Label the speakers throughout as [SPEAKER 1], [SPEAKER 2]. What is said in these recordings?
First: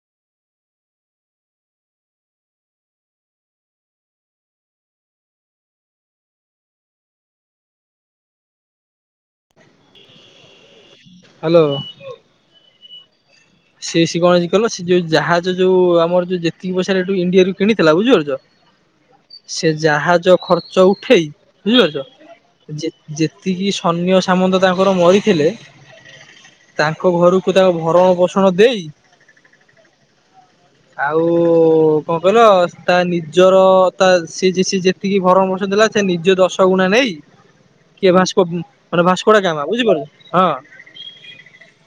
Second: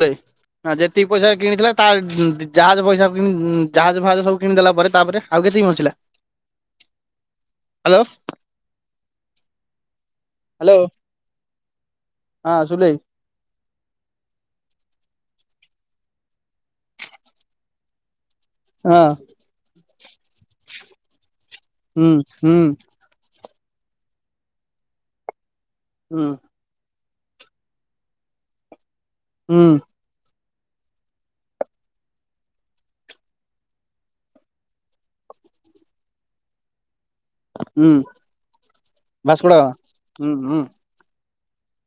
[SPEAKER 1] ଯେତିକି ପଇସା କିଣିଥିଲା ତା ଜାହାଜ ପଇସା ଜାହାଜ ଫାଜ ସବୁ କିଣିଦଲା ପରେ ତାପରେ ଆଉ କେତକି ବଞ୍ଚିଲା? Hello hello
[SPEAKER 2] hello.
[SPEAKER 1] ହଁ ସୁଲେଇ।
[SPEAKER 2] ସେି ସ କଣ କଲ ସେ ଯୋଉ ଜାହାଜ ଯୋଉ ଆମର ଯୋଉ ଯେତିକି ପଇସାରେ ଏୁ ଇଣ୍ଡିଆରୁ କିଣିଥିଲା ବୁଝିପାରୁଛ।
[SPEAKER 1] ହଁ
[SPEAKER 2] ସେ ଜାହାଜ ଖର୍ଚ୍ଚ ଉଠେଇ
[SPEAKER 1] ହୁଁ ହୁଁ
[SPEAKER 2] ବୁଝିପାରୁଛ ଯେତିକି ସନ୍ୟ ସାମନ୍ତ ତାଙ୍କର ମରିଥିଲେ।
[SPEAKER 1] ହୁଁ।
[SPEAKER 2] ତାଙ୍କ ଘରକୁ ତାଙ୍କ ଭରଣ ପୋ ଦେଇ
[SPEAKER 1] ହୁଁ।
[SPEAKER 2] ଆଉ କଣ କହିଲ ତା ନିଜର ତା ସେ ଯେତିକି ଦେଥିଲା ପୋଷଣ ସେ ନିଜ ଦଶ ଗୁଣା ନେଇ
[SPEAKER 1] ହୁଁ
[SPEAKER 2] କିଏ ଭାସ୍କ ମାନେ ଭାସ୍କୋଡା ଗାମା ବୁଝିପଛ
[SPEAKER 1] ହୁଁ
[SPEAKER 2] ହଁ
[SPEAKER 1] ହୁଁ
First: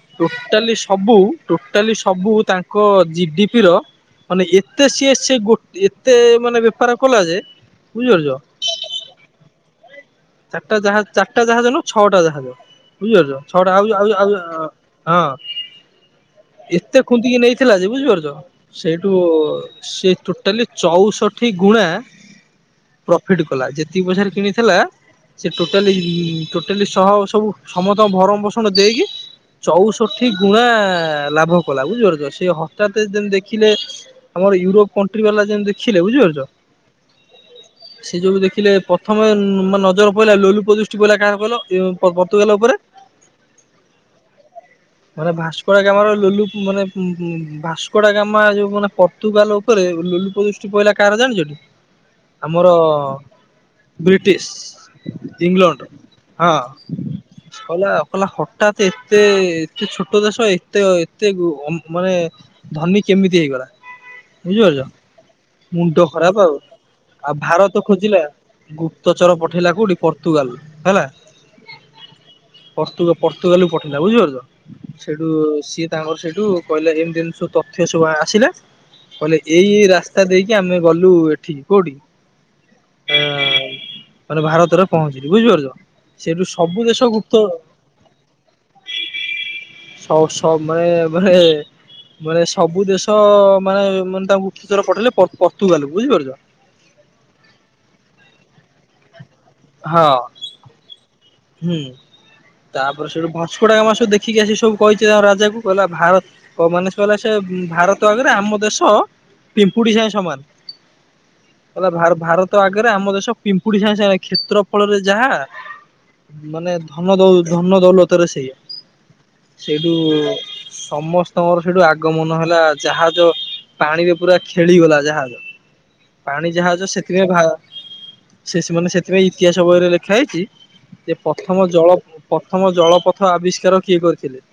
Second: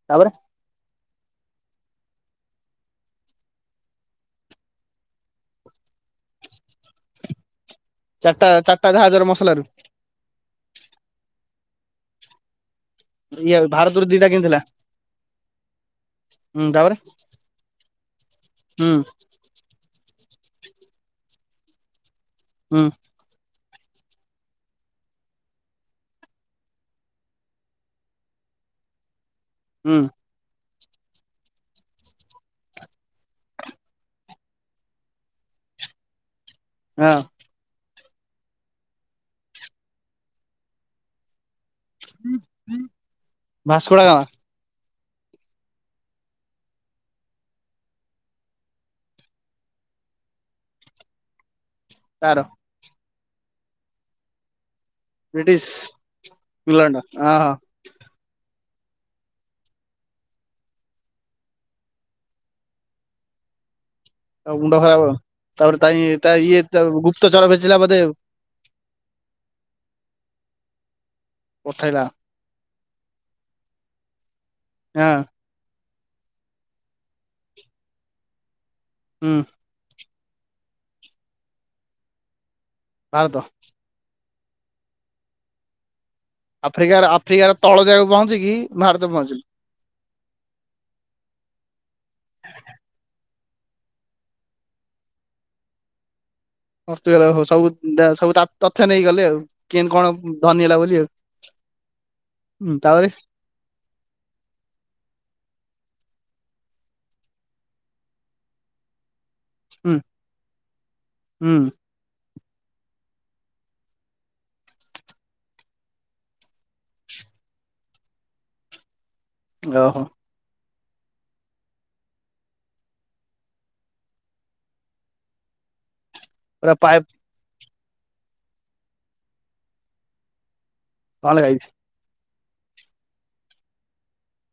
[SPEAKER 1] ତାପରେ
[SPEAKER 2] ଟୋଟାଲି ସବୁ। ଟୋଟାଲି ସବୁ ତାଙ୍କ ଜିଡି ପିର ମାନେ ଏତେ ସିଏ ସେ ଏତେ ମାନେ ବେପାର କଲା ଯେ ବୁଝିପାରୁଛ
[SPEAKER 1] ଚାରିଟା ଚାରିଟା ଜାହାଜର ମସଲାରୁ
[SPEAKER 2] ଚାରିଟା ଜାହାଜ ଚାରିଟା ଜାହାଜ ଛଅଟା ଜାହାଜ। ବୁଝିପାରୁଛ
[SPEAKER 1] ଇଏ
[SPEAKER 2] ଛଅଟା ଆଉ
[SPEAKER 1] ଭାରତରୁ
[SPEAKER 2] ଆଉ
[SPEAKER 1] ଦିଟା
[SPEAKER 2] ଆଉ
[SPEAKER 1] କିଣିଥିଲା
[SPEAKER 2] ହଁ
[SPEAKER 1] ହୁଁ ତାପରେ
[SPEAKER 2] ଏତେ ଖୁନ୍ଦିକି ନେଇଥିଲା ଯେ ବୁଝିପାରୁଛ
[SPEAKER 1] ହୁଁ
[SPEAKER 2] ସେଇଠୁ ସେ ଟୋଟାଲି ଚଉଷଠି ଗୁଣା
[SPEAKER 1] ହୁଁ
[SPEAKER 2] ପ୍ରୋଫିଟ କଲା ଯେ ତିକୀ ପଇସାରେ କିଣିଥିଲା ସେ ଟୋଟାଲି ଟୋଟାଲି ସହ ସବୁ ସମସ୍ତଙ୍କ ଭରଣ ପୋଷଣ ଦେଇକି
[SPEAKER 1] ହୁଁ
[SPEAKER 2] ଚଉଷଠି ଗୁଣା ଲାଭ କଲା ବୁଝିପାରୁଛ ସେ ହଠାତ ଯେମତି ଦେଖିଲେ ଆମର ୟୁରୋପ କଣ୍ଟ୍ରି ବାଲା ଯେମତି ଦେଖିଲେ ବୁଝିପାରୁଛ।
[SPEAKER 1] ହଁ।
[SPEAKER 2] ସେ ଯୋଉୁ ଦେଖିଲେ ପ୍ରଥମେ ନ ନଜର ପାଇଲା ଲୋଲୁପ ଦୃଷ୍ଟି ପିଇଲା କାହାର କହିଲ? ପର୍ତୁଗାଲ ଉପରେ
[SPEAKER 1] ଭାସ୍କୋଡା ଗାମା
[SPEAKER 2] ମାନେ ଭାସ୍କୋଡା ଗାମାର ଲୁଲୁ ମାନେ ଭାସ୍କୋଡା ଗାମା ଯୋଉ ମାନେ ପର୍ତ୍ତୁଗାଲ ଉପରେ ଲୋଲୁପ ଦୃଷ୍ଟି ପଇଲା କାହାର ଜାଣିଛଠି।
[SPEAKER 1] ତାର
[SPEAKER 2] ଆମର ବ୍ରିଟିଶ୍
[SPEAKER 1] ବ୍ରିଟିଶ
[SPEAKER 2] ଇଂଲଣ୍ଡ ହଁ
[SPEAKER 1] ଇଂଲଣ୍ଡ ହଁ
[SPEAKER 2] କଲା କଲା ହଠାତ୍ ଏତେ ଏତେ ଛୋଟ ଦେଶ ଏତେ ଏତେ ଉ ମାନେ ଧନୀ କେମିତି ହେଇଗଲା? ବୁଝିପାରୁଛ
[SPEAKER 1] ମୁଣ୍ଡ ଖରାପ ତାପରେ
[SPEAKER 2] ମୁଣ୍ଡ
[SPEAKER 1] ତା
[SPEAKER 2] ଖରାପ ଆଉ
[SPEAKER 1] ଇଏ ତା
[SPEAKER 2] ଆଉ
[SPEAKER 1] ଗୁପ୍ତଚର
[SPEAKER 2] ଭାରତ
[SPEAKER 1] ଭେଜିଲା ବୋଧେ।
[SPEAKER 2] ପର୍ତୁଗାଲ ହେଲା।
[SPEAKER 1] ପଠେଇଲା
[SPEAKER 2] ପର୍ତ ପର୍ତୁଗାଲ ପଠେଇଲା ବୁଝିପାରୁଛ?
[SPEAKER 1] ହଁ
[SPEAKER 2] ସେଇଠୁ ସିଏ ତାଙ୍କର ସେଇଠୁ କହିଲେ ଏମିତି ଏମତି ସବୁ ତଥ୍ୟ ସବୁ ଆସିଲା। କହିଲେ
[SPEAKER 1] ହୁଁ
[SPEAKER 2] ଏଇ ଏଇ ରାସ୍ତା ତା ଦେଇକି ଆମେ ଗଲୁ ଏଠିକି କୋଉଠି? ଆ
[SPEAKER 1] ଭାରତ
[SPEAKER 2] ମାନେ ଭାରତରେ ପହଞ୍ଚିଲୁ। ବୁଝିପାରୁଛ? ସେଇଠୁ ସବୁ
[SPEAKER 1] ଆଫ୍ରିକାର
[SPEAKER 2] ଦେଶ ଗୁପ୍ତ
[SPEAKER 1] ଆଫ୍ରିକାର ତଳ ଯାଗାକୁ ପହଞ୍ଚିକି ଭାରତ ପହଞ୍ଚିଲେ।
[SPEAKER 2] ସ ମାନେ ମାନେ ମାନେ ସବୁ ଦେଶ। ମାନେ ମାନେ ତାଙ୍କୁ ଗୁପ୍ତଚର ପଠେଇଲେ ପର୍ତ୍ତୁଗାଲ କୁ ବୁଝିପାରୁଛ।
[SPEAKER 1] ସବୁ ସବୁ ତଥ୍ୟ ନେଇ ଗଲେ ଆଉ। କେମିତି
[SPEAKER 2] ହଁ
[SPEAKER 1] କଣ ଧନୀ ହେଲା ବୋଲି ଆଉ।
[SPEAKER 2] ହୁଁ ତାପରେ ସେଠୁ ଭାସ୍କୋଡା ଗାମା ସବୁ ଦେଖିକି ଆସି ସବୁ କହିଛି ତା ରାଜା କୁ କହିଲା ଭାରତ କ ମାନ ସେ କଲେ ସେ ଭାରତ ଆଗରେ ଆମ ଦେଶ ପିମ୍ପୁଡ଼ି
[SPEAKER 1] ହୁଁ
[SPEAKER 2] ସାଙ୍ଗେ ସମାନ
[SPEAKER 1] ହୁଁ
[SPEAKER 2] ଭ ଭାରତ ତ ଆଗରେ ଆମ ଦେଶ ପିମ୍ପୁଡି ସା କ୍ଷେତ୍ର ଫଳରେ ଯାହା ମାନେ ଧନ ଦ ଧନ ଦୌଲତରେ ସେଇଆ। ସେଇଠୁ
[SPEAKER 1] ଓହୋ
[SPEAKER 2] ସମସ୍ତଙ୍କର ସେଇଠୁ ଆଗମନ ହେଲା ଜାହାଜ ପାଣିରେ ପୁରା ଖେଳିଗଲା ଜାହାଜ। ପାଣି
[SPEAKER 1] ପୁରା
[SPEAKER 2] ଯାହାଜ
[SPEAKER 1] ପାଏ
[SPEAKER 2] ସେଥିପାଇଁ ଭା ସେ ସେ ମାନେ ସେ ଏବେ ଇତିହାସ ବରେ ଲେଖା ହେଇଛି ସେ
[SPEAKER 1] ଭଲ ଗାଇଛି
[SPEAKER 2] ପ୍ରଥମ ଜଳ ପ୍ରଥମ ଜଳପଥ ଆବିଷ୍କାର କିଏ କରିଥିଲେ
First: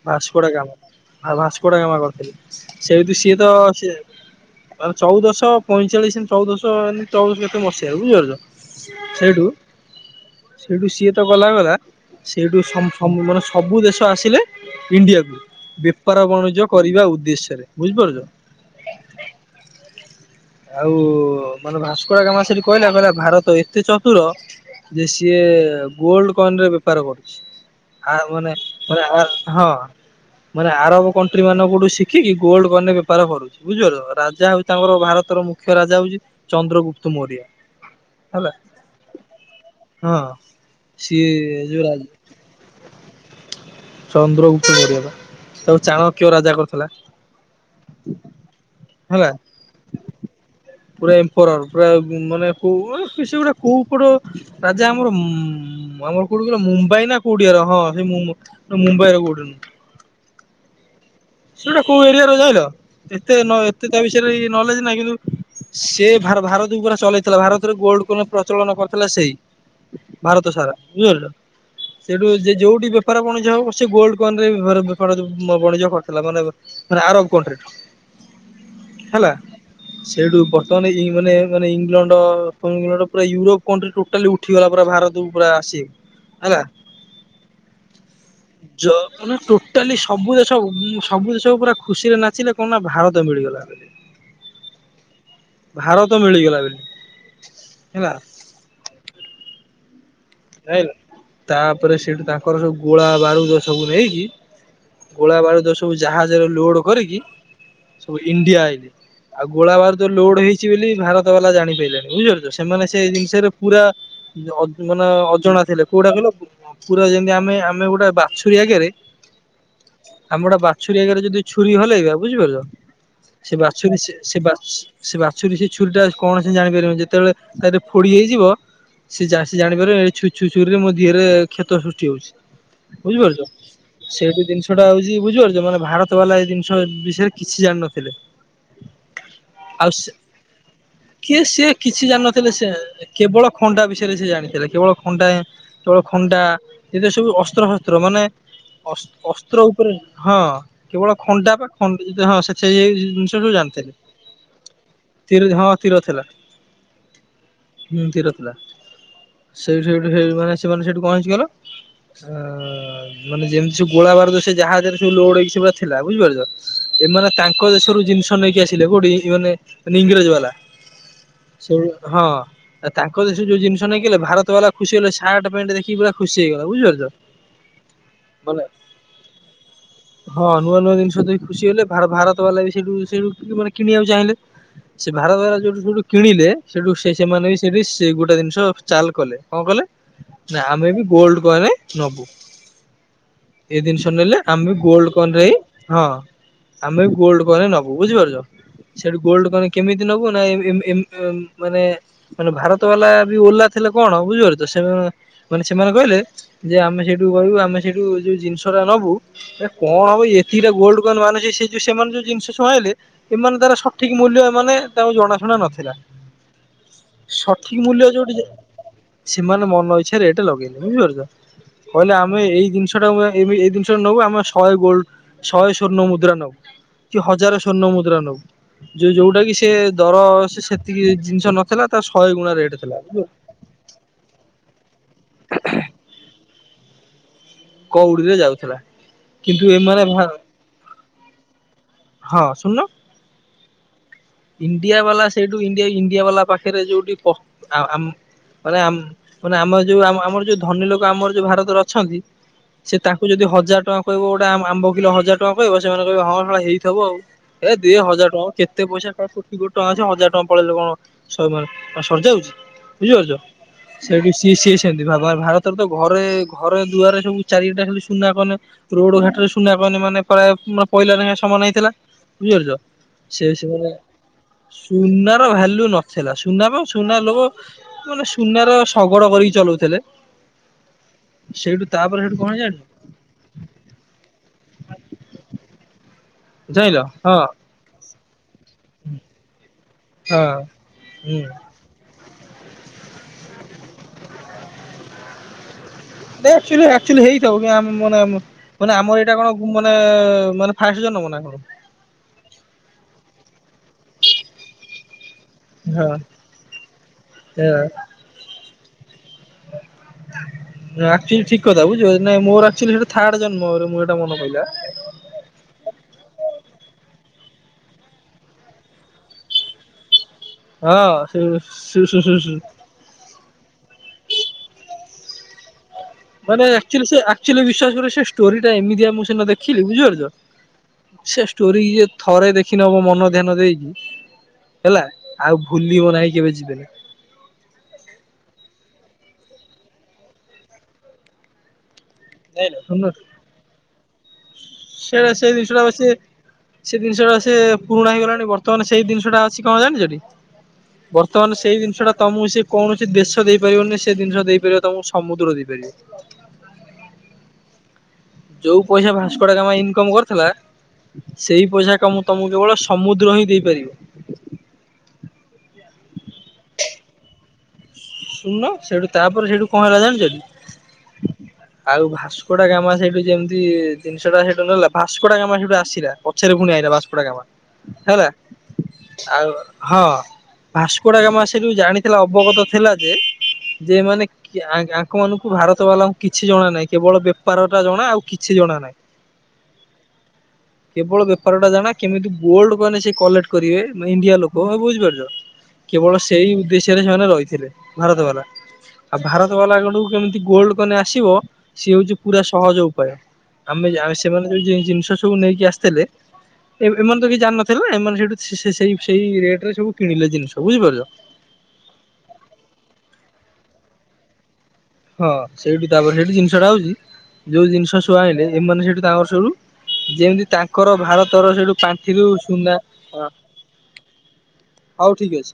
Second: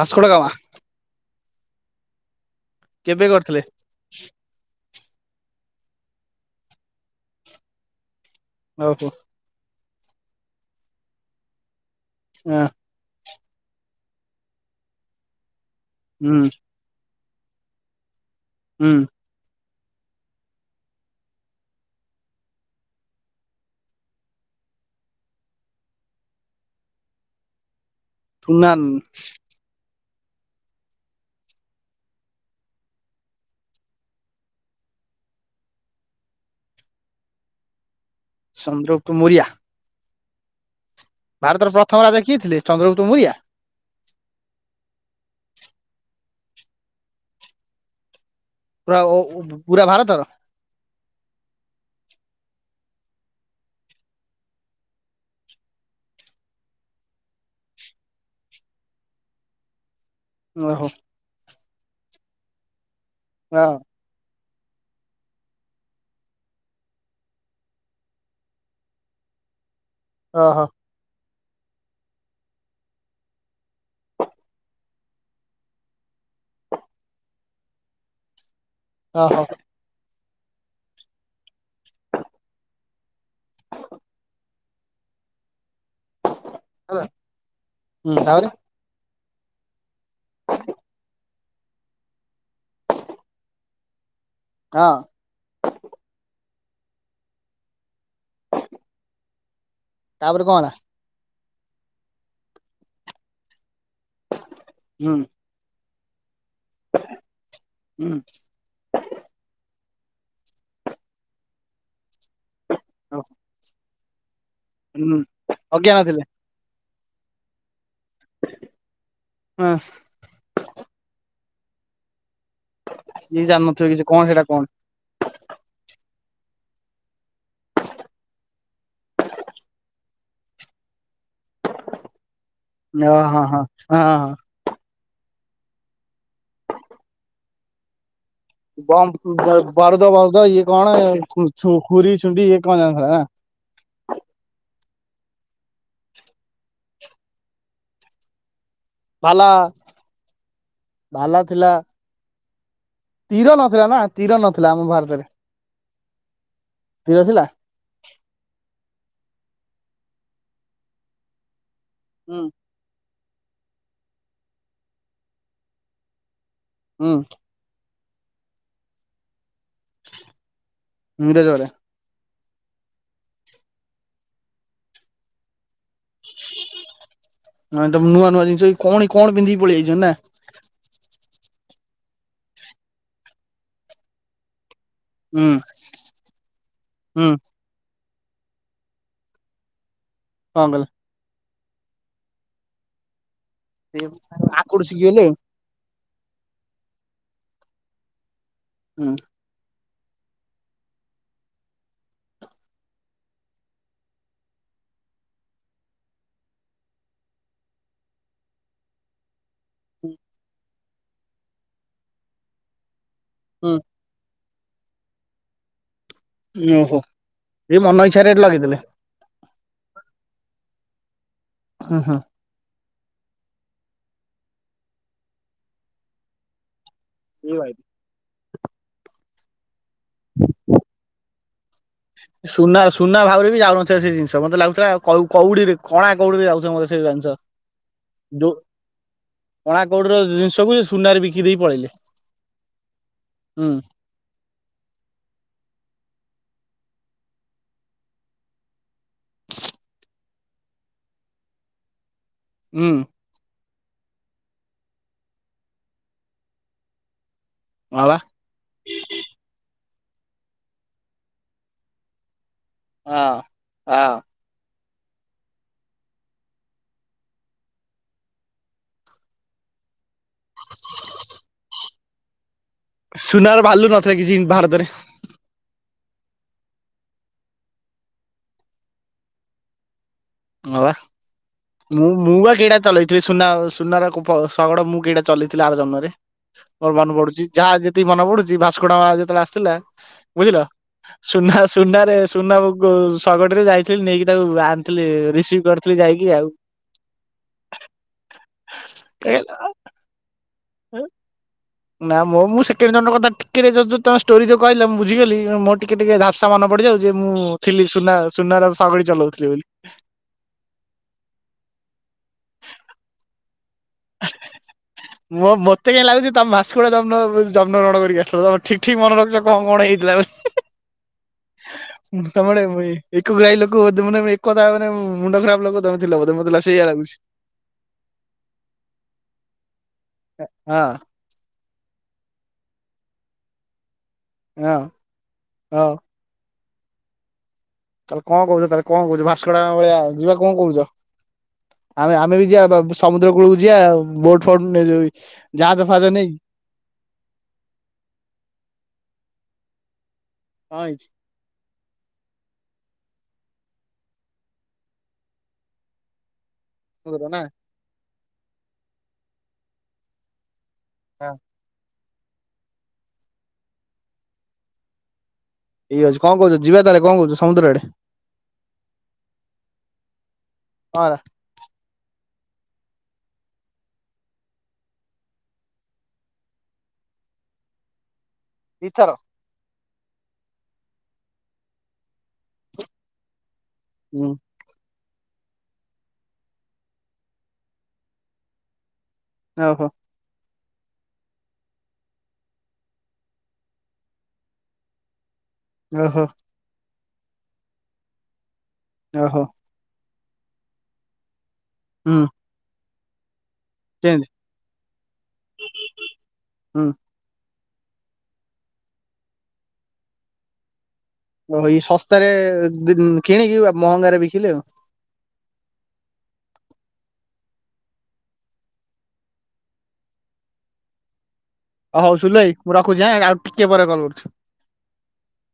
[SPEAKER 1] ପାସ୍କୋଡ଼
[SPEAKER 2] ଭାସ୍କୋଡା
[SPEAKER 1] କାମ
[SPEAKER 2] ଗାମା। ଆଉ ମାସ କଟା ଜମା କରିଥିଲି ସେ ଦଷି ତ
[SPEAKER 1] କରିଥିଲେ?
[SPEAKER 2] ସେ ଚଉଦଶ ପଇଁଚାଳିଶ ଏ ଚଉଦଶ ଏି ଚଉଦଶ କେତେ ବସେଇଲା ବୁଝିପାରୁଛ
[SPEAKER 1] ଓହୋ
[SPEAKER 2] ସେଇୁ ସେଇଠୁ ସିଏ ତ ଗଲା ଗଲା ସେଇଠୁ
[SPEAKER 1] ହଁ
[SPEAKER 2] ମାନେ ସବୁ ଦେଶ ଆସିଲେ ଇଣ୍ଡିଆକୁ ବେପାର
[SPEAKER 1] ହୁଁ
[SPEAKER 2] ବାଣିଜ୍ୟ କରିବା ଉଦ ଦେଶ ରେ ବୁଝିପାରୁଛ
[SPEAKER 1] ହୁଁ
[SPEAKER 2] ଆଉ ମାନେ ଭାସ୍କର ଗାମ ସେଠି କହିଲା କହିଲା ଭାରତ ତ ଏତେ ଚତୁର ଯେ ସିଏ ଗୋଲଡ କଏନରେ ବେପାର କରୁଛି ଆ ମାନେ
[SPEAKER 1] ସୁନାନ
[SPEAKER 2] ହଁ ମାନେ ଆରବ କଣ୍ଟ୍ରି ମାନଙ୍କଠୁ ଶିଖିକି ଗୋଲଡ ଗନେ ବେପାର କରୁଛି ବୁଝିପାରୁଛ ରାଜା ହଉଛି ତାଙ୍କର ଭାରତର ମୁଖ୍ୟ ରାଜା ହଉଛି ଚନ୍ଦ୍ରଗୁପ୍ତ ମୋରିଆ
[SPEAKER 1] ସନ୍ଦ୍ରପ ଟୁମରିଆ
[SPEAKER 2] ହଁ ସିଏ
[SPEAKER 1] ଭାରତର
[SPEAKER 2] ଯୋଉ ରାଜ
[SPEAKER 1] ପ୍ରଥମ ରାଜା କିଏ ଥିଲେ ଚନ୍ଦ୍ରଗୁପ୍ତ ମରିଆ
[SPEAKER 2] ଚନ୍ଦ୍ରଗୁତ କରି ତାକୁ ଚାଣ କିଉ ରାଜା କରୁଥିଲା
[SPEAKER 1] ପୁରା ଓ
[SPEAKER 2] ହେଲା
[SPEAKER 1] ପୁରା ଭାରତର
[SPEAKER 2] ପା ପୁରା ମାନେ ହଉ ସେଗୁଟା କୋଉ କୋଡ ରାଜା ଆମର ଆମର କୋଉଠି ଗିଲ ମୁମ୍ବାଇ ନା କୋଉଠିଆର ହଁ ସେ ମୁମ୍ବାଇ ର କୋଉଠିୁଁ
[SPEAKER 1] ଓହୋ
[SPEAKER 2] ସେଇଟା କୋଉ ଏରିଆରେ ଯାଇଲ ଏତେ ନ
[SPEAKER 1] ହଁ
[SPEAKER 2] ଏତେ ତା ବିଷୟରେ ନଲେଜ ନହିଁ କିନ୍ତୁ ସେ ଭାରତ ଉପରେ ଚଲେଇଥିଲା ଭାରତରେ ଗୋଲଡ କ ପ୍ରଚଳନ କରିଥିଲା ସେଇ ଭାରତ
[SPEAKER 1] ଓହୋ
[SPEAKER 2] ସାରା ବୁଝିପାରିଲ ସେଇଠୁ ଯେ ଯୋଉଠି ବେପାର ବଣିଜ ହବ ସେ ଗୋଲଡ କନ ରେ ବେପାର ବଣିଜ ମାନେ ମାନେ ଆରବ କଟ୍ରି
[SPEAKER 1] ହ ହୋ
[SPEAKER 2] ସେଇଠୁ ବର୍ତ୍ତମାନ ମାନେ ମାନେ ଇଂଲଣ୍ଡ ପୁରା ୟୁରୋପ କଣ୍ଟି ଟୋଟାଲି ଉଠିଗଲା ପୁରା ଭାରତକୁ ପୁରା ଆସିବେ
[SPEAKER 1] ହେଲା ହଁ ଆରି
[SPEAKER 2] ମାନ ଟୋଟାଲି ସବୁ ଦେଶ ସବୁ ଦେଶ ପୁରା ଖୁସିରେ ନାଚିଲେ କଣ ନା ଭାରତ ମିଳିଗଲା।
[SPEAKER 1] ହଁ
[SPEAKER 2] ଭାରତ ମିଳିଗଲା ବୋଲି। ହେଲା।
[SPEAKER 1] ତାପରେ କଣ ହେଲା?
[SPEAKER 2] ଯାଇଁଲ ତାପରେ ସେଠି ତାଙ୍କର ସବୁ ଗୋଳା ବାରୁ ସବୁ ନେଇକି
[SPEAKER 1] ହୁଁ
[SPEAKER 2] ଗୋଳା ବାରୁଦ ଯାହା ଲୋଡ କରି ସ
[SPEAKER 1] ହୁଁ
[SPEAKER 2] ଇଣ୍ଡିଆ ଆଇଲେ ଆଉ ଗୋଳା ବା ଲୋଡ ହେଇଛି ବୋଲି ଭାରତ ବାଲା ଜାଣି ପାରିଲାଣି ବୁଝିପାରିଲ ତ ସେମାନେ ସେଇ ଜିନିଷରେ ପୁରା ଅ
[SPEAKER 1] ହୁଁ
[SPEAKER 2] ଅଜଣା ଥିଲେ କୋଉଟା କହିଲ? ପୁରା ଯେମିତି ଆମେ ଆମେ ଗୋଟେ ବାଛୁରୀ ଆଗରେ
[SPEAKER 1] ହଁ
[SPEAKER 2] ଆମର ଗୋଟେ ବାଛ ଛୁରୀ ଆଗରେ ଯଦି ଛୁରୀ ହଲେଇବ ଆଉ। ବୁଝିପାରୁଛ
[SPEAKER 1] ଇଏ
[SPEAKER 2] ସେ
[SPEAKER 1] ଜାଣିନଥିବେ
[SPEAKER 2] ବାଛୁରୀ
[SPEAKER 1] କିଛି କଣ ସେଇଟା କଣ
[SPEAKER 2] ସେ ବାଛୁରୀ ସେ ଛୁରୀଟା କଣ ସି ଜାଣିପାରିବନି ଯେତେବେଳେ ତାରେ ଫୋଡ଼ି ହେଇଯିବ ସେ ଜାଣିପାର ଏ ଛୁ ଛୁଛୁରି ରେ ମୋ ଦେହରେ କ୍ଷତ ସୃଷ୍ଟି ହଉଛି।
[SPEAKER 1] ହଁ ହଁ
[SPEAKER 2] ବୁଝିପାରୁଛ
[SPEAKER 1] ହଁ ହଁ ହଁ।
[SPEAKER 2] ସେଇଠୁ ଜିନିଷଟା ହଉଛି ବୁଝିପାରୁଛ। ମାନେ ଭାରତ ବାଲା ଏଇ ଜିନିଷ ବିଷୟରେ କିଛି ଜାଣିନଥିଲେ।
[SPEAKER 1] ବମ
[SPEAKER 2] ଆଉ
[SPEAKER 1] ବାରଦ
[SPEAKER 2] ସେ
[SPEAKER 1] ବାରଦ ଏ କଣ
[SPEAKER 2] କିଏ ସିଏ କିଛି
[SPEAKER 1] ଖୁୁର ଛୁଡି
[SPEAKER 2] ଜାଣିନଥିଲେ
[SPEAKER 1] ଇ
[SPEAKER 2] ସେ
[SPEAKER 1] କଣ ଜଣଥିଲା ନା।
[SPEAKER 2] କେବଳ ଖଣ୍ଡା ବିଷୟରେ ସେ ଜାଣିଥିଲେ କେବଳ ଖଣ୍ଡା କେବଳ ଖଣ୍ଡା ଏତ ସବୁ ଅସ୍ତ୍ର ଶସ୍ତ୍ର ମାନେ ଅ
[SPEAKER 1] ଭାଲା
[SPEAKER 2] ଅସ୍ତ୍ର ଉପରେ ହଁ କେବଳ
[SPEAKER 1] ଭାଲା
[SPEAKER 2] ଖଣ୍ଡା ବା
[SPEAKER 1] ଥିଲା
[SPEAKER 2] ଖ ହଁ ସେ ସେ
[SPEAKER 1] ତୀର
[SPEAKER 2] ଜିନିଷଠୁ
[SPEAKER 1] ନଥିଲା
[SPEAKER 2] ଜାଣିଥିଲି।
[SPEAKER 1] ନା ତୀର ନଥିଲା ଆମ ଭାରତରେ
[SPEAKER 2] ହଁ ତୀର ଥିଲା
[SPEAKER 1] ତୀର ଥିଲା।
[SPEAKER 2] ହୁଁ ତୀର ଥିଲା। ସେଇଠୁ ସେଇଠୁ ସେ ମାନେ ସେମାନେ ସେଇଠୁ କଣ ହେଇଚି କହିଲ।
[SPEAKER 1] ହୁଁ
[SPEAKER 2] ହଁ। ମାନେ ଯେମିତି ସବ ଗୋଳା ବାରଦ ସେ ଜାହାଜରେ ସବୁ ଲଉଡେଇକି ସବୁ ଥିଲା ବୁଝିପାରୁଛ।
[SPEAKER 1] ହୁଁ
[SPEAKER 2] ଏମାନେ ତାଙ୍କ ଦେଶରୁ ଜିନିଷ ନେଇକି ଆସିଲେ କୋଉଠୀ ମାନେ ଇଂରେଜ ବାଲା
[SPEAKER 1] ଇଂରେଜ ବେଳେ
[SPEAKER 2] ସେ ହଁ। ଆ ତାଙ୍କ ଦେଶ ଯୋଉ ଜିନିଷ ନାଇଁଲେ ଭାରତ ତ ଖୁସି ହେଲେ ସାର୍ଟ ପ୍ୟାଣ୍ଟ ଦେଖି କି ପା ଖୁସି ହେଇଗଲା ବୁଝିପାରୁଛ
[SPEAKER 1] ମାନେ ତମେ ନୂଆ ନୂଆ
[SPEAKER 2] ମାନ
[SPEAKER 1] ଜିନିଷ କଣ କଣ ପିନ୍ଧିକି ପଳେଇ ଆଇଛନ୍ତି ନା
[SPEAKER 2] ହଁ ନୂଆ ନୂଆ ଜିନିଷ ଖୁସି ହେଲେ ଭାରତ ବାଲା ବି ସେଠୁ ସେଇଠୁ ମାନେ କିଣିବାକୁ ଚାହିଁଲେ ସେ ଭାରତ
[SPEAKER 1] ହୁଁ
[SPEAKER 2] ଦଵାରା ଯୋଠୁ ଯୋଠୁ କିଣିଲେ ସେଠୁ ସେ
[SPEAKER 1] ହୁଁ
[SPEAKER 2] ସେମାନେ ବି ସେ ସେଇ ଗୋଟା ଜିନିଷ ଚାଲ କଲେ କଣ କହିଲେ ନା
[SPEAKER 1] କଣ କଲେ
[SPEAKER 2] ଆମେ ବି ଗୋଲ୍ଡ କହଲେେ ନବୁ ଏଇ ଜିନିଷ ନେଲେ ଆମେ ବି
[SPEAKER 1] ଆକୁଠୁ
[SPEAKER 2] ଗୋଲଡ
[SPEAKER 1] ଶିଖିଗଲେ
[SPEAKER 2] କନ ରେ ହ ହଁ ଆମେ ଗୋଲଡ କ ନବୁ ବୁଝିପାରୁଛ
[SPEAKER 1] ହୁଁ
[SPEAKER 2] ସେଠୁ ଗୋଲଡ କ କେମିତି ନବୁ ନା ମାନେ ମାନେ ଭାରତ ବାଲା ବି ଓହଲା ଥିଲେ କଣ ଆଉ ବୁଝିପାର ତ ସେମାନେ ମାନେ ସେମାନେ କହିଲେ ଯେ ଆମେ ସେଇଠୁ କହିବୁ ଆମେ ସେଇଠୁ ଯୋଉ ଜିନିଷଟା ନବୁ ଏ କଣ ହବ ଏତିକିଟା ଗୋଲଡ କନ ମାନୁଛି ସେ ଯଉ ସେମାନେ ଯୋଉ ଜିନିଷ ଶୁଣଇଲେ ଏମାନ ଦ୍ାରା
[SPEAKER 1] ହୁଁ
[SPEAKER 2] ସବଠିକ ମୂଲ୍ୟ ମାନେ ତାକୁ ଜଣାଶୁଣା ନଥିଲା
[SPEAKER 1] ଓହୋ
[SPEAKER 2] ସଠିକ
[SPEAKER 1] ଏ
[SPEAKER 2] ମୂଲ୍ୟ
[SPEAKER 1] ମନ
[SPEAKER 2] ଯୋଉଠି
[SPEAKER 1] ଇଚଛାରେ ଏ ଲଗେଇଥିଲେ
[SPEAKER 2] ସେମାନେ ମନ ଇଚ୍ଛାରେ ଏଟା ଲଗେଇନି ବୁଝିପାରୁଛ
[SPEAKER 1] ହୁଁ
[SPEAKER 2] କଲେ
[SPEAKER 1] ହୁଁ।
[SPEAKER 2] ଆମେ ଏଇ ଜିନିଷ ସୋ ଏ ଏଇ ଜିନିଷ ନେୁ ଆେ ଶହେ ଗୋଲ ଶହେ ଶୂର୍ଣ ମୁଦ୍ରା ନବୁ କି ହଜାର ଶଵର୍ଣ୍ଣ ମୁଦ୍ରା ନବ ଯୋଉ ଯୋଉଟା କି ସେ ଦର ସେ ସେତିକି ଜିନିଷ ନଥିଲା ତା ଶହେ ଗୁଣା ରେଟ୍
[SPEAKER 1] ସୁନା
[SPEAKER 2] ଥିଲା
[SPEAKER 1] ସୁନା
[SPEAKER 2] ବୁଝିଲ।
[SPEAKER 1] ଭାବରେ ବି ଯାଉନ ସେ ଜିନିଷ ମତେ ଲାଗୁଥିଲା କଉଡିିରେ କଣା କଉଡିିରେ ଯାଉ ମତେ ସେ ଜିଷ
[SPEAKER 2] କଉଡିରେ ଯାଉଥିଲା କିନ୍ତୁ
[SPEAKER 1] କଣା କଉଡିର
[SPEAKER 2] ଏମାନେ
[SPEAKER 1] ଜିନିଷକୁ ସୁନାରେ ବିକି ଦେଇ ପଳେଇଲେ
[SPEAKER 2] ହଁ ଶୁଣନ
[SPEAKER 1] ହୁଁ
[SPEAKER 2] ଇଣ୍ଡିଆ ବାଲା ସେଇଠୁ ଣ୍ଡି ଇଣ୍ଡିଆ ବାଲା ପାଖରେ ଯୋଉଠି ମାନେ ମାନେ ଆମ ଯୋଉ ଆମର ଯୋଉ ଧନୀ ଲୋକ ଆମର ଯୋଉ ଭାରତରେ ଅଛନ୍ତି
[SPEAKER 1] ହୁଁ
[SPEAKER 2] ସେ ତାଙ୍କୁ ଯଦି ହଜାର ଟଙ୍କା କହିବ ଗୋଟେ ଆମ୍ବ କିଲୋ ହଜାର ଟଙ୍କା କହିବ ସେମାନେ କହିବ ହ ହେଇଥିବ ଆଉ ଏ ଦି
[SPEAKER 1] ହଁ ବା।
[SPEAKER 2] ହଜାର ଟଙ୍କା କେତେ ପଇସା ିବ ଟଙ୍କା ଅଛି ହଜାର ଟଙ୍କା ପଳେଇଲେ କଣ ସରିଯା ଯାଉଛି
[SPEAKER 1] ହଁ
[SPEAKER 2] ବୁଝିପାରୁଛ
[SPEAKER 1] ହଁ।
[SPEAKER 2] ସେଠୁ ସିଏ ସିଏ େ ଭାରତରେ ତ ଘରେ ଘରେ ଦୁଆରେ ସବୁ ଚାରିଟା ଖ ସୁନା କହନେ ରୋଡ ଘାଟରେ ସୁନା କନେ ମାନେ ପ୍ରାୟ ମାନେ ପହିଲ ଲୋ ସମାନ ହେଇଥିଲା ବୁଝିପାରୁଛ ସେ
[SPEAKER 1] ସୁନାର ଭାଲୁ
[SPEAKER 2] ସେମାନେ
[SPEAKER 1] ନଥିଲା କିଛି ଭାରତରେ
[SPEAKER 2] ସୁନ ର ଭାଲ୍ୟୁ ନ ହେଲା ସୁନା ସୁନା ଲୋକ ମାନେ ସୁନାର ଶଗଡ କରିକି ଚଲଉଥେଲେ।
[SPEAKER 1] ହ ବା ମୁଁ ମୁଁ
[SPEAKER 2] କଣ
[SPEAKER 1] ବା
[SPEAKER 2] ଜାଣିଛ
[SPEAKER 1] କିଟା ଚଲେଇଥିଲି ସୁନା ସୁନାର ଶଗଡ ମୁଁ କିଟା ଚଲେଇଥିଲି ଆର ଜନ୍ମରେ। ମୋର
[SPEAKER 2] ଜାଣିଲ
[SPEAKER 1] ମନେ
[SPEAKER 2] ହଁ
[SPEAKER 1] ପଡୁଛି ଯାହା ଯେତିକି ମନେ ପଡୁଛି ଭାସ୍କୋଡାଗାମା ଯେତେବେଳେ ଆସିଥିଲା
[SPEAKER 2] ହଁ
[SPEAKER 1] ବୁଝିଲ
[SPEAKER 2] ହୁଁ
[SPEAKER 1] ସୁନା ସୁନାରେ ଚୁନାବ ଶଗଡ଼ ରେ ଯାଇଥିଲି ନେଇକି ତାକୁ ଆଣିଥିଲି। ରିସିଭ୍ କର
[SPEAKER 2] ୁଚୁଆ ହେଇଥାଉ କି ମାନେ ଆମର ଏଇଟା କଣ ମାନେ ମାନେ ଫାଇଶ ଜ ନବନା ଆବ [inaudible]
[SPEAKER 1] ନା ମୋ ମୁଁ ସେକେଣ୍ଡ ଜଣ୍ଡଙ୍କ କଥାିକେ ରେ ଯ ତମ ୋରି ଯୋଉ କହିଲା ମୁଁବୁଝିଗଲି ୁ ମୋର ଟିକେ
[SPEAKER 2] ହଁ
[SPEAKER 1] ଟିକେ ଧାପସା ମନ ପଡିଯାଉ ଯେ ମୁଁ ଥିଲ ସୁନା ସୁନାର ସଗଡି ଚଲଉ।
[SPEAKER 2] ଆକଚୁଆଲି ଠିକ କଥା ବୁଝ ମୋର ଆକଚୁଆଲି ଏଇଟା ଥାର୍ଡ ଜନ୍ମରୁ
[SPEAKER 1] ମ ମତେ କିଆଁ ଲାଗୁଛି ତମେ ଭାସ୍କୋଡାଗାମା ଜଣ ଗଣନା କରିକି ଆସିଥିଲ ତମ ଠିକ ଠିକ ମନେ ରଖଛ କଣ ହେଇଥିଲା।
[SPEAKER 2] ହଁ
[SPEAKER 1] ତମ
[SPEAKER 2] ସେ
[SPEAKER 1] ଭାଇ ଏକ ଗ୍ରାଇ ଲୋକେ ମ ଏକଥା ମାନେ [unintelligible] ମୁଣ୍ଡ ଖରାପ ଲୋକ ଥିଲ ବୋଧେ ମତେ
[SPEAKER 2] ମାନେ
[SPEAKER 1] ସେଇଆ
[SPEAKER 2] ଆକଚୁଆଲି
[SPEAKER 1] ଲାଗୁଛି।
[SPEAKER 2] ସେ ଆକଚୁଆଲି ବିଶ୍ୱାସ କରିବ ସେ ଷ୍ଟୋରୀ ସେ ଏମିତିଆ ମୁଁ ସିନା ଦେଖିଲି ବୁଝିପାରୁଛ
[SPEAKER 1] ହଁ
[SPEAKER 2] ସେ ଷ୍ଟୋରି ଇଏ ଥରେ ଦେଖିନବ ମନ ଧ୍ୟାନ ଦେଇ
[SPEAKER 1] ହଁ
[SPEAKER 2] ହେଲା ଆଉ
[SPEAKER 1] ହଁ
[SPEAKER 2] ଭୁଲିବନାଇ କେବେ ଯିବେନେ
[SPEAKER 1] ତାହେଲେ କଣ କହୁଛ ତାହେଲେ କଣ କହୁଛ ଭାସ୍କୋଡାଗାମା ଭଳିଆ ଯିବା କଣ କହୁଛ। ଆମେ ଆମେ ବି ଯିବା ସମୁଦ୍ର କୂଳକୁ ଯିବା ବୋଟ ଫୋଟ ଯୋଉ
[SPEAKER 2] ସେଇଟା ସେଇ
[SPEAKER 1] ଜାହାଜ
[SPEAKER 2] ଜିନିଷଟା
[SPEAKER 1] ଫାହାଜ
[SPEAKER 2] ସେ
[SPEAKER 1] ନେଇକି
[SPEAKER 2] ସେ ଜିନିଷଟା ସେ ପୁରୁଣା ହେଇଗଲାଣି ବର୍ତ୍ତମାନ ସେଇ ଜିନିଷଟା ଛି କଣ ହଁ ଜାଣିଚଟି।
[SPEAKER 1] କଣ ହେଇଛି
[SPEAKER 2] ବର୍ତ୍ତମାନ ସେଇ ଜିନିଷ ଟା ତମକୁ ସେ କୌଣସି ଦେଶ ଦେଇପାରିବନି ସେ ଜିନିଷ ଦେଇପାରିବ ତମକୁ ସମୁଦ୍ର ଦେଇପାରିବ।
[SPEAKER 1] ମୁ ର ନା [inaudible]
[SPEAKER 2] ଯୋଉ ପଇସା ଭାସ୍କୋଡାଗାମା ଇନକମ କରିଥିଲା ସେଇ ପଇସା କାମ ତମକୁ କେବଳ ସମୁଦ୍ର ହିଁ ଦେଇପାରିବ।
[SPEAKER 1] ଇଏ ଅଛି କଣ କହୁଛ ଯିବା ତାହେଲେ କଣ କହୁଛ ସମୁଦ୍ର ଆଡ଼େ।
[SPEAKER 2] ଶୁଣୁନ ସେଇଠୁ ତାପରେ ସେଇଠୁ କଣ ହେଲା ଜାଣିଛନ୍ତି
[SPEAKER 1] ହଁ
[SPEAKER 2] ଆଉ ଭାସ ଡୋଗାମା ସେଇଠୁ ଯେମିତି ଜିନିଷ ଟା ସେଠୁ ନେଲା ଭାସ୍କୋଡୋଗାମା ସେଇଠୁ ଆସିଲା ପଛରେ ଫୁଣି ଆଇିଲା ଭାସ୍କୋଡୋଗାମା ହେଲା।
[SPEAKER 1] ଦିଥର।
[SPEAKER 2] ଆଉ ହଁ ଭାସ୍କୋଡୋଗାମା ସେଇଠୁ ଜାଣିଥିଲା ଅବଗତ ଥିଲା ଯେ ଯେ ମାନେ।
[SPEAKER 1] ହୁଁ
[SPEAKER 2] [inaudible] ଲୋକମାନଙ୍କୁ ଭାରତ ବାଲାଙ୍କୁ କିଛି ଜଣା ନାହିଁ କେବଳ ବେପାର ଟା ଜଣା ଆଉ କିଛି ଜଣା ନାହିଁ।
[SPEAKER 1] ଓ ହୋ।
[SPEAKER 2] କେବଳ ବେପାର ଟା ଜାଣା କେମିତି ଗୋଲଡ଼ କଏନ ସେ କଲେକ୍ଟ କରିବେ ଇଣ୍ଡିଆ ଲୋକ ବୁଝିପାରୁଛ। କେବଳ
[SPEAKER 1] ଓହୋ
[SPEAKER 2] ସେଇ ଉଦ୍ଦେଶ୍ୟ ସେରେ ସେମାନେ ରହିଥିଲେ। ଭାରତ ବାଲା। ଆଉ
[SPEAKER 1] ଓହୋ
[SPEAKER 2] ଭାରତ ବାଲାଙ୍କା ଠୁ କେମି ଗୋଲଡ କଏନ ଆସିବ ସିଏ ହଉଛି
[SPEAKER 1] ହୁଁ
[SPEAKER 2] ପୁରା ସହଯୋଗ ଉପାୟ। ଆମେ [inaudible]
[SPEAKER 1] କେମିତି
[SPEAKER 2] ସେମାନେ ଯୋଉ ଜି- ଜିନିଷ ସବୁ ନେଇକି ଆସିଥିଲେ
[SPEAKER 1] ହୁଁ।
[SPEAKER 2] ଏଁ ଏମାନେ ତ କିଛି ଜାଣିନଥିଲେ ଥିଲେ ଏମାନେ ସେଇଠୁ ସେ- ସେ ସେଇ ରେଟ ରେ ସବୁ କିଣିଲେ ଜିନିଷ ବୁଝିପାରୁଛ।
[SPEAKER 1] ହଁ ଏଇ ଶସ୍ତାରେ କିଣିକି ମହଙ୍ଗାରେ ବିକିଲେ ଆଉ।
[SPEAKER 2] ହଁ ସେଇଠୁ ତାପରେ ସେଇଠି ଜିନିଷଟା ହଉଛି ଯୋଉ ଜିନିଷ ସବୁ ଆଇଲେ ଏମାନେ ସେଇଠୁ ତାଙ୍କର ସୁରୁ ଯେମିତି ତାଙ୍କର ଭାରତ
[SPEAKER 1] ହଉ ସୁଲୁ ଭାଇ ମୁଁ ରଖୁଛିଁ ଆଃ ଆଉ ଟିକେ ପରେ କଲ କରୁଛୁ।
[SPEAKER 2] ହଉ ଠିକ ଅଛି।